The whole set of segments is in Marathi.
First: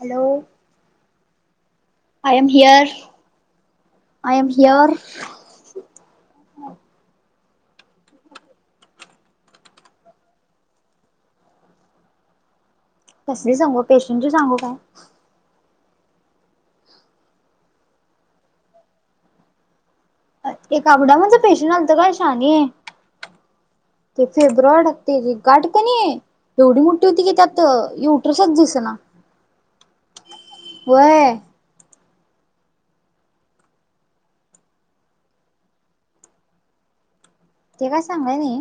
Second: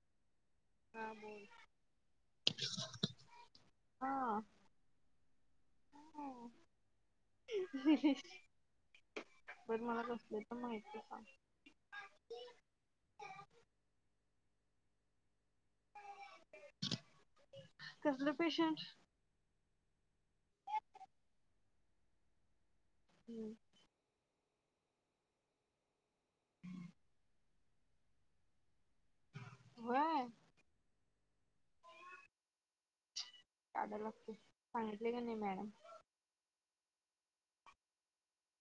हॅलो हा बोल. I am here. आय हा एम हियर. बर मला कसले तर माहित सांग. कसली सांगू. पेशंटची सांगू काय? कसल पेशंट. एक आमदाबादच पेशंट आलत काय शानी हम्म ते फेब्रॉडते गाठ क नाही एवढी मोठी होती की त्यात त युटर्सच दिसना. व्हय व्हय काढा लागतय. सांगितले का नाही मॅडम. ते काय सांगाय न‌ई.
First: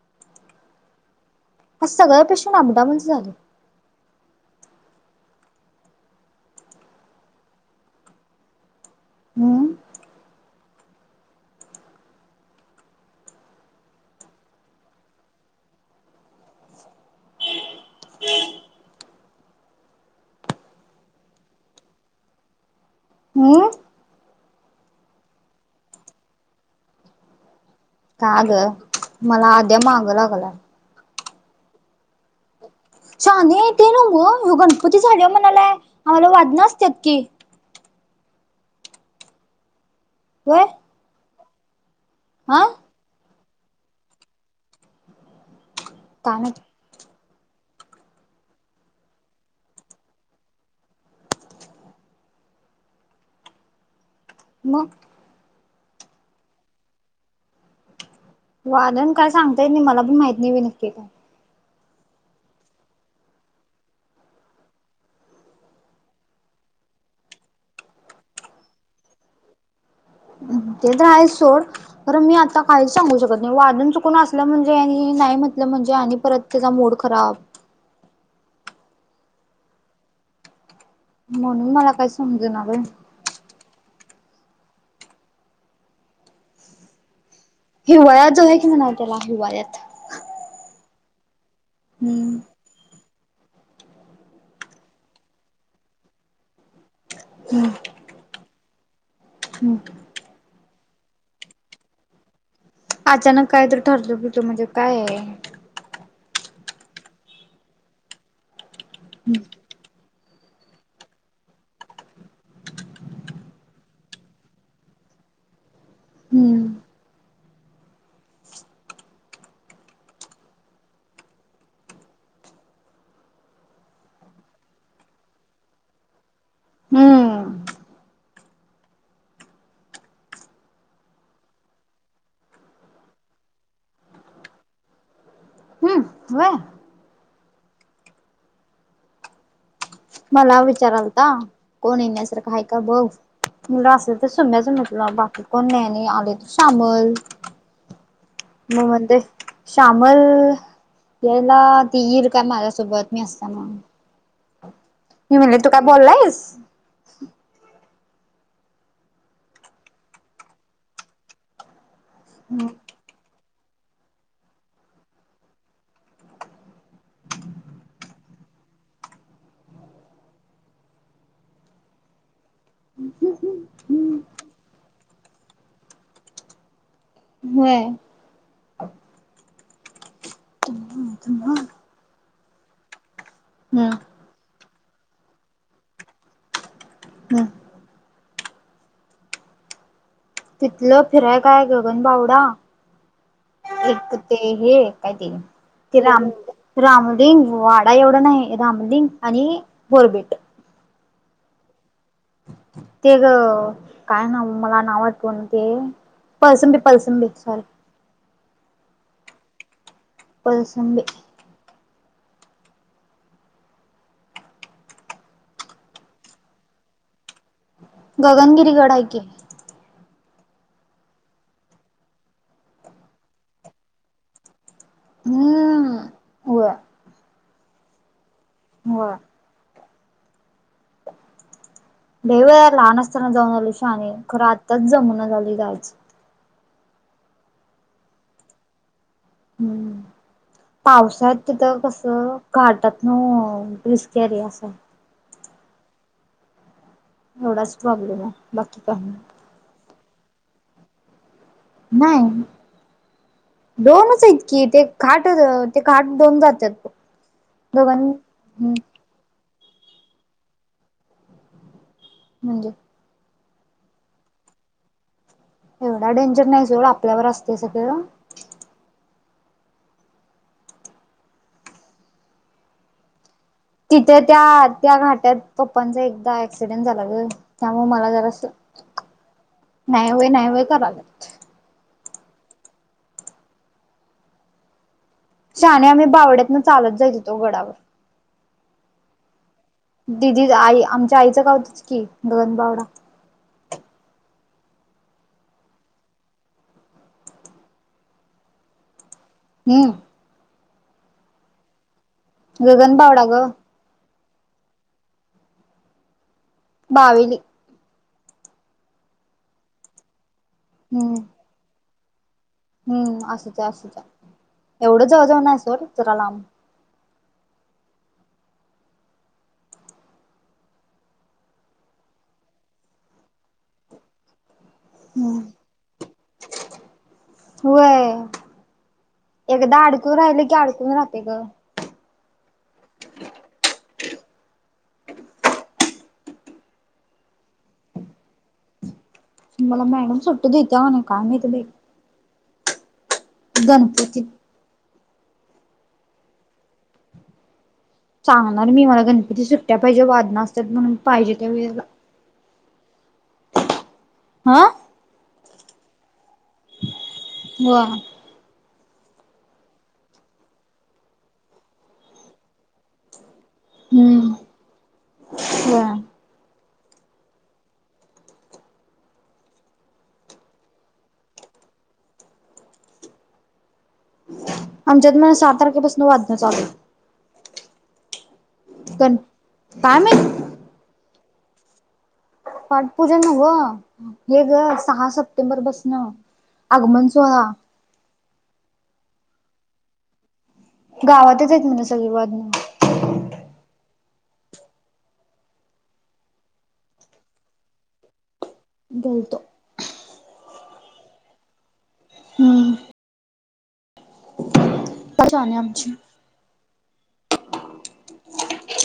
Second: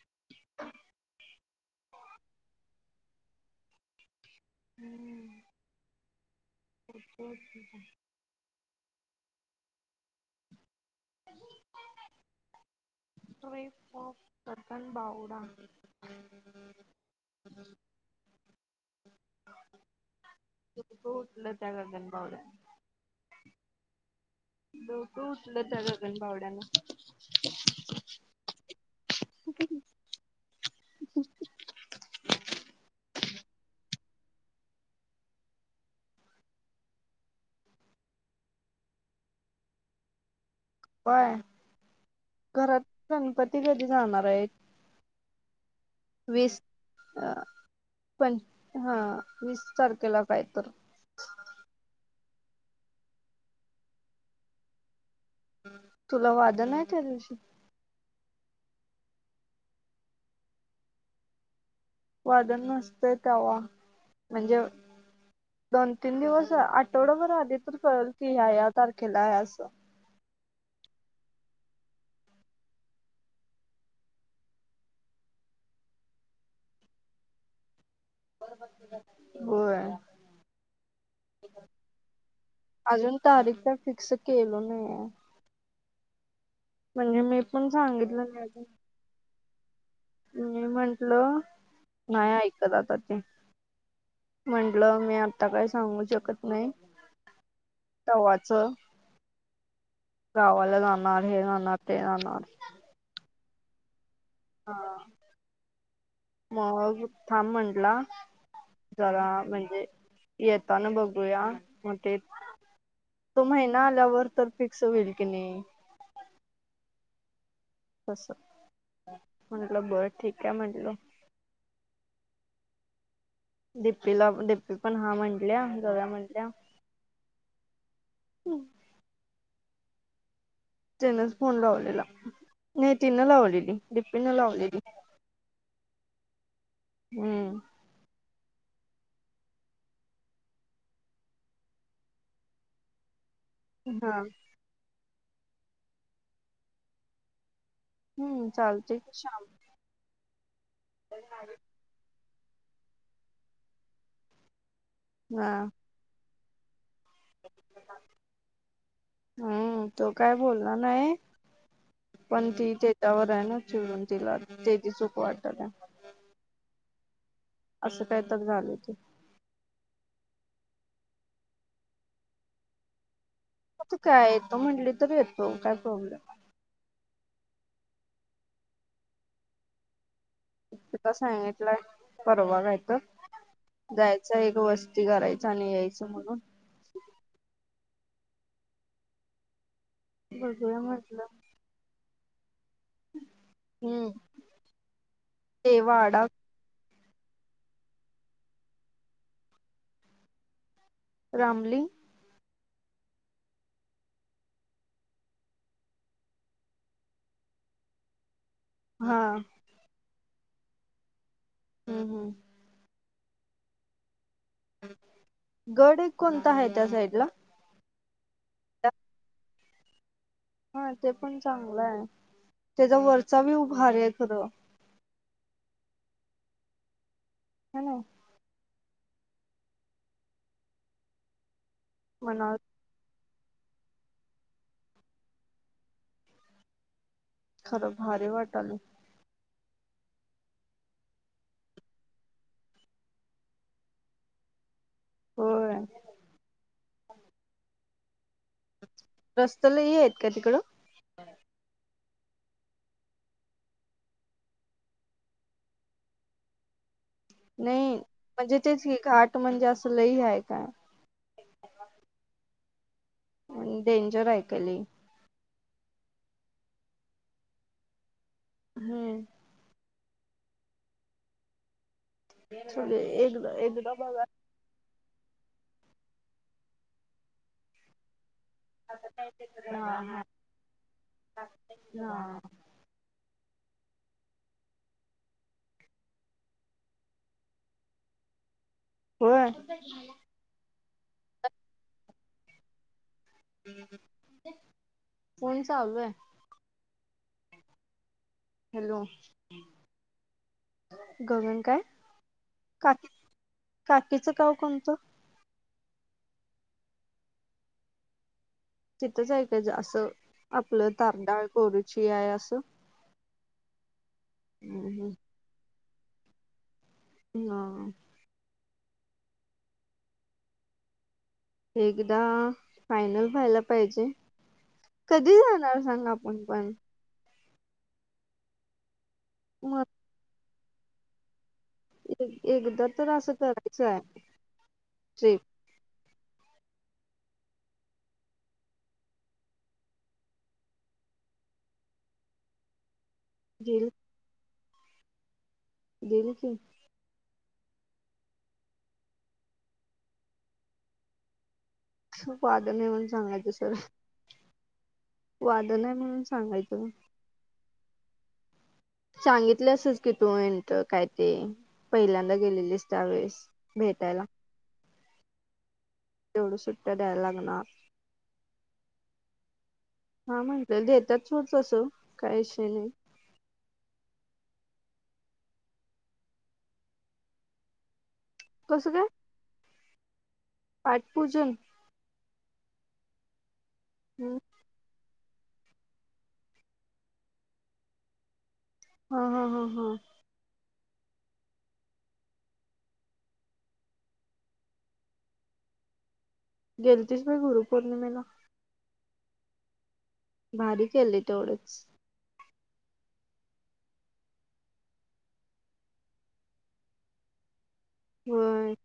[inaudible] आज सगळ्या पेशंट अप डाउनच झाले. हम्म [unintelligible] हम्म [inaudible] ट्रिप ऑफ गगनबावडा [inaudible] डोक उठल त्या गगनबावड्या हम्म डोक उठल त्या गगनबावड्याना. का ग. मला आध्या माग लागलाय. शाने ते नव. गणपती झाल्यावर म्हणालाय आम्हाला वादन असत्यात की. व्हय व्हय हा करत गणपती कधी जाणार आहेत. काय वीस माहित अ पंच हा वीस तारखेला काय तर मग तुला वाद नाही त्या दिवशी वादण काय सांगतायेत नाही. मला पण माहिती नाही म नक्की काय वादन नसतय त्यावा म्हणजे दोन तीन दिवस आठवडा बर आधी तर कळल की ह्या या तारखेला आहे असं! ते तर आहेच सोड तर मी आता काहीच सांगू शकत नाही वादन चुकून असलं म्हणजे आणि नाही म्हटलं म्हणजे आणि परत तुझा मूड खराब होय म्हणून मला काय समजना बाई अजून तारीख काय फिक्स केली नाही म्हणून मी पण सांगितलं नाही ग तिला हिवाळ्यात मी म्हंटल नाही ऐक हम्म तर आता ते म्हटलं मी आता काय सांगू शकत नाही. हम तव्हाचं थँक्यू. गावाला जाणार हे जाणार ते जाणार अचानक काय तर ठरलं तर हा मग थांब म्हंटला जरा म्हणजे येताना बघूया, मग ते तो महिना आल्यावर तर फिक्स होईल की नाही हम्म तस, म्हटलं बर ठीक आहे म्हटलं दिपीला दिपी पण हा म्हणल्या जावूया म्हणल्या हम्म हम् तिनच फोन लावलेला नाही तिनं लावलेली दिपीनं लावलेली होय हम्म मला विचारायला आलत्या कोण येण्यासारखं आहे का बघ मुलं असली हा तर सुम्या पण येतील बाकी कोण नाही आणि आले तर शामल हम्म मी चालते की म्हणते श्याम श्यामल यायला ती येईल का माझ्यासोबत मी असताना मी म्हणले तू काय बोलला आहेस हम् तो काय बोलला नाही पण ती त्याच्यावर आहे ना चिडून तेच्यावर तेची चूक वाटत काय असं काही तर झालं ते ह ह ह मग ती काय येतो म्हटली तरी येतो काय प्रॉब्लेम होय तिथं हम्म सांगितलाय परवा काय तर हम्म जायच एक वस्ती करायच आणि यायचं म्हणून हम् बघूया तिथलं म्हटलं फिराय काय गगनबावडा हम्म एक ते हे काय ते ते राम रामलिंग वाडा एवढा नाही रामलिंग आणि बोरबीट. रामलिंग ते ग काय नाव मला नाव वाठवना ते पळसंबी पळसंबी सॉरी. हा. पळसंबी. हम्म हम. गड एक कोणता आहे त्या साईड ला? गगनगिरी गड आहे की. हा ते पण चांगलं आहे, त्याचा वरचा व्युव भारी आहे खरं. हम. हॅलो! होय. देवे मनाला लहान असताना जाऊन आल शाने, खरं आत्ताच जमूना झाली जायच. खरं भारी वाट आलय. हम्म. पावसात तिथं कसं घाटात न रिस्की आहे रे असं. होय. एवढाच प्रॉब्लेम आहे बाकी का रस्त लही आहेत का तिकडं? नाही. दोनच हाईट की ते खाट तेखाट दोन जातात बघ. नाही दोघां म्हणजे तेच घाट म्हणजे अस लही आहे काय? म्हणजे? आणि डेंजर आहे काय ल‌ई. एवढा डेंजर नाही सोड आपल्यावर असते सगळं. हम्म. एकदा एक तिथं त्या त्या घाट्यात पप्पांचा एकदा एक्सीडेंट झाला ग त्यामुळे मला जरा करायल्यात. [unintelligible] शाने आम्ही बावड्यातन चालत जाइत होतो गडावर. होय. दिदी आई आमच्या आईचं गावचच की गगनबावडा. फोन चालू आहे. हॅलो! हम्म गगन काय? काकी गगनबावडा ग. काकीचं गाव कोणतं? बावीली. तिथंच आहे त्याच्या असं आपलं हम्म तारडाळ, गरुची आहे असं. हम्म असंच आहे असंच आहे एवढं हम्म, जावळजऊ ना सर जरा लांब. हां. एकदा फायनल व्हायला पाहिजे. कधी जाणार सांग आपण पण. होय एकदा मग अडकून राहिल की अडकून राहते ग. एकदा तर असं करायचं आहे श मला मॅडम सुट्टी दीत्या काय नाही का माहित. गेल गणपती देली की सांगणार मी मला गणपती सुट्ट्या पाहिजे वादना असतात म्हणून पाहिजे त्या वेळेला. वादन आहे म्हणून सांगायचं सरळ. हा वादन आहे म्हणून सांगायचं होय सांगितलं असस की तू म्हट काय ते पहिल्यांदा गेलेलीस त्यावेळेस. भेटायला हा [inaudible] तेवढं सुट्ट्या द्यायला लागणार हा म्हटलंय देतात सोडज्ञतसं काही विषय नाही आमच्यात म सात तारखेपासून वाजण्या चालू आहे. काय माहीत. पाठ पूजन. पाठपूजन हम्म. हे ग सहा सप्टेंबर पासन आगमन सोहळा. हा हा हा ह गावातच आहेत म्हण सगळी बजण. गेलतीस होय गुरुपौर्णिमेला? गेलतो. भारी केले तेवढंच. हम्म ज आहे आमची. होय.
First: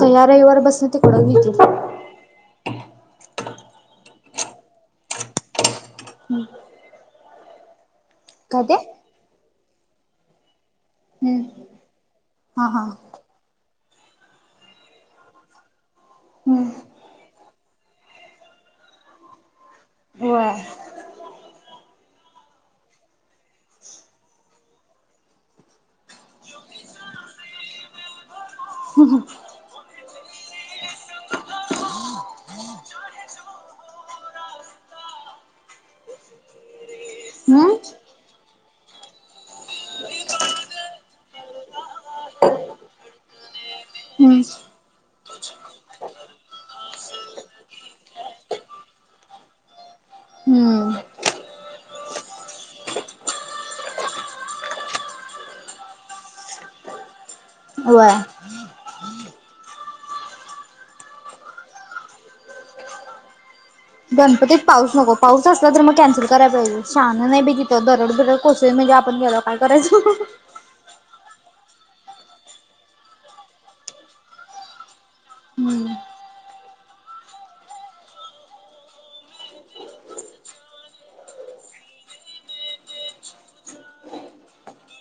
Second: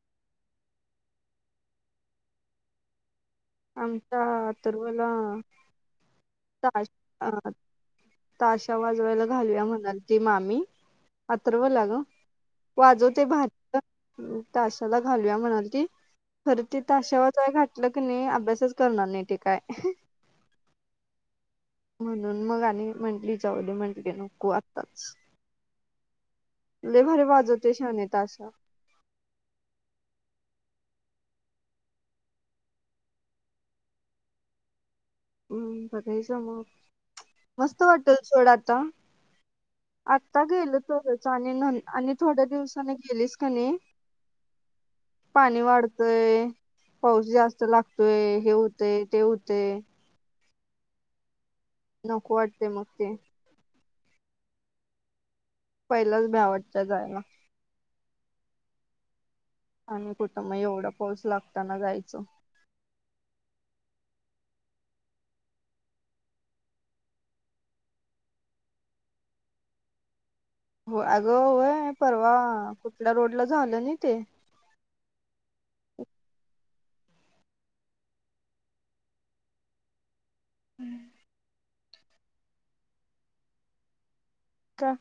ते ह्या रविवारी पासन तिकडं घेतील. आमच्या अथरवला. हम्म ताश ते ताशा वाजवायला घालूया म्हणाले. मामी हम्म अथर्व ला ग हा हा आजव ते भाज ताशाला घालूया म्हणालती की खर हम्म ते ताशावर य घाटलं की नाही अभ्यासच करणार नाही ठी काय. होय म्हणून मग आणि म्हंटलीत जाऊदे म्हंटलीत नको आताच. लय भारी वाजवतो शाने ताशा. ह हं मग हम्म मस्त वाटेल सोडा आता. आत्ता गेल तरच आणि न आणि थोड्या दिवसाने गेलीच क नाही. हम्म पाणी वाढतंय पाऊस जास्त लागतोय हे होतेय ते होतेय. हम्म नको वाटते मग. पहिलाच भ्या वाटत्या जायला. व आहे. [inaudible] आणि कुठं म एवढा पाऊस लागताना जायच. गणपतीत पाऊस नको पाऊस असला तर मग कॅन्सल करायला पाहिजे शान नाही बी तथं दरड दरड कोसल म्हणजे आपण गेलो काय करायचं. हो अगंय परवा कुठल्या रोड ला झालं नाही ते. हम्. [inaudible] का.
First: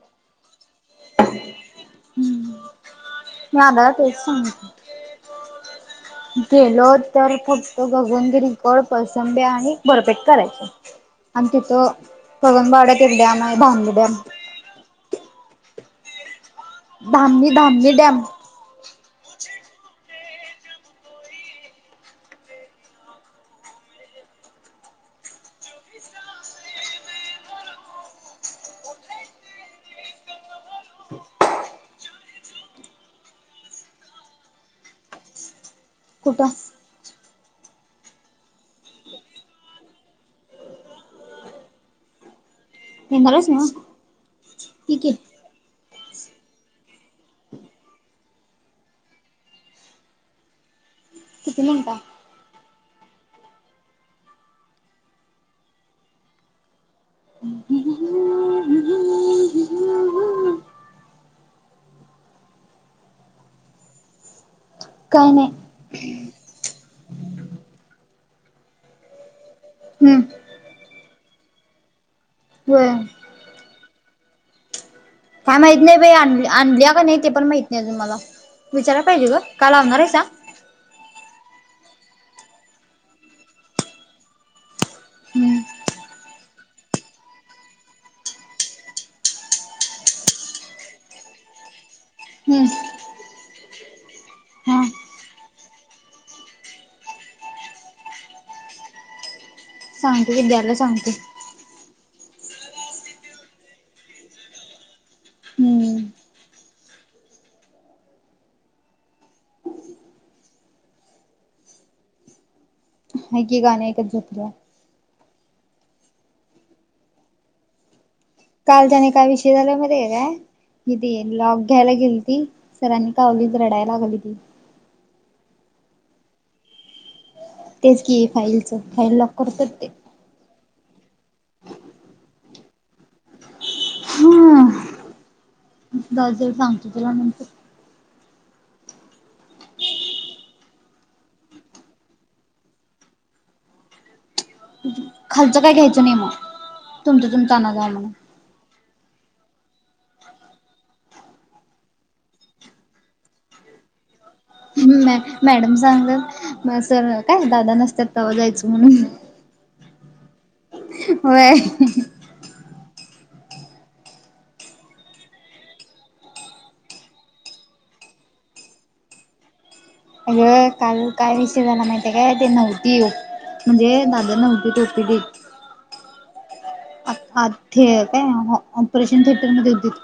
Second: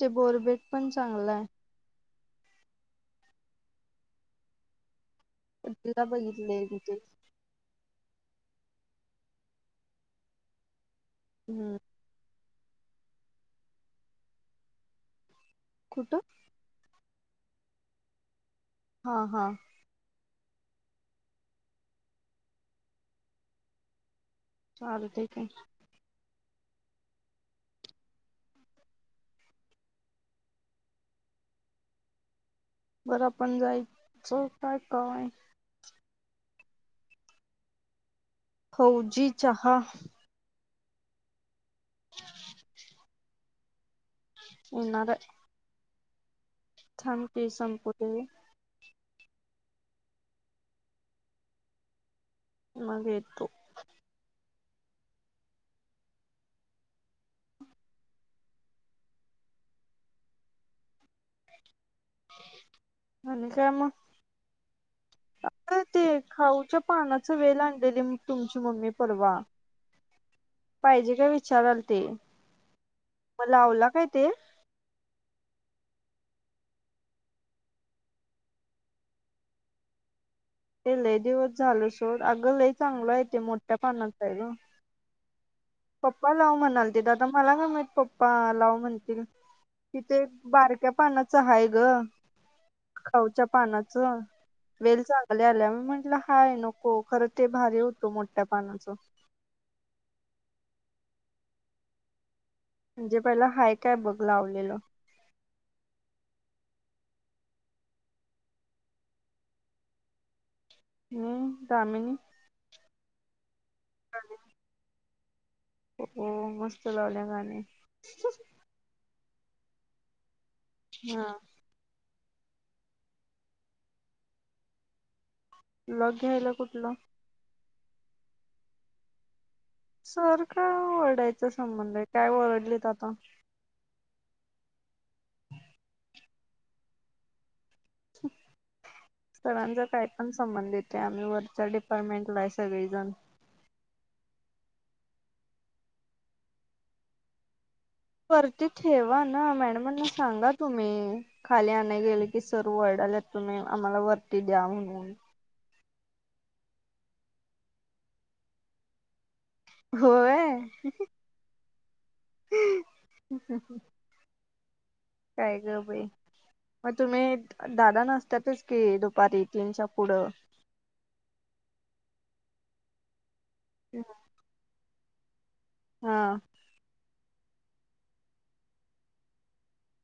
ते बोरबेट पण चांगलाय हाय. मी आल्यावर तेच सांगणार. तिला बघितले गेलो तिथे तर खूप तो गगनगिरीकड, पसंब्या आणि बरपेट करायच आणि हम्म तिथं गगनबावड्यात एक डॅम आहे धामणी डॅम. कुठं? धामनी धामनी डॅम. हा हा. चालतंय की. बरं पण जायचं काय? कुठ? फौजी चहा. [inaudible] येणार आहेस नव. येणार आय. थाम ते संपुदे. किती मिनिट आहे? मग येतो. ह ह. हम्म. आणि काय मग. काय नाही. ते खाऊच्या पानाच वेल आणलेली तुमची मम्मी परवा. हम्म पाहिजे काय? विचारालते होय मग लावला काय ते? काय माहीत नाही बाई आणली आणली का नाही ते पण माहीत नाही मला. विचारला पाहिजे ग का लावणार आहेसा? ते लय दिवस झालं सोड अग ले चांगलं आहे. मोठ्या पानाच आहे ग. हम्म.. पप्पा लाव म्हणालतीत ते आता मला काय माहित पप्पा लाव म्हणतील. तिथे एक बारक्या पानाचं हाय ग. हम्म खावूच्या पानाचं. हा वेल चांगले आल्या मी म्हटलं हाय नको खरं ते भारी होतो मोठ्या पानाचं. सांगते की द्यायला सांगतो. म्हणजे पहिला हाय काय बघ लावलेलं. हम्म हम्म. कामिनी. आहे की गाणी ऐकत जोपल्या. हम मस्त लावल्या गाणे. कालचाने काय विषे झालय मध्ये म्हायते काय हा दीन लॉक घ्यायला गेलीती सरांनी कावलीत रडायला लागली ती. लॉक घ्यायला कुठलं? तेच की, फाईलचं फाईल लॉक करत्यात ते सारक ओरडायचं संबंध आहे काय? वरडलेत आता हा. सांगतो तुला नंतर हम सरांचा काय पण संबंधित येतोय. आम्ही वरच्या डिपार्टमेंटला आहे सगळीजण खालचं काय घ्यायचं नाही मग, तुमच तुमच आना जाव्हा म्हण. वरती ठेवा ना मॅडमना सांगा तुम्ही खाली आणय गेले की सर वरडाल्यात तुम्ही आम्हाला वरती द्या म्हणून मॅ मॅडम सांगतात म सर काय दादा नसत्यात तव्हा जायचं म्हणून होय,, होय ह ह... काय ग बाई मग तुम्ही दादा नसतातच की दुपारी तीनच्या पुढं अगं, काल काय विषय झाला माहितीय काय ते नव्हती म्हणजे दादा नव्हतीत तोपीट हा आत्या काय ऑपरेशन थिएटरमध्ये होतीत काय?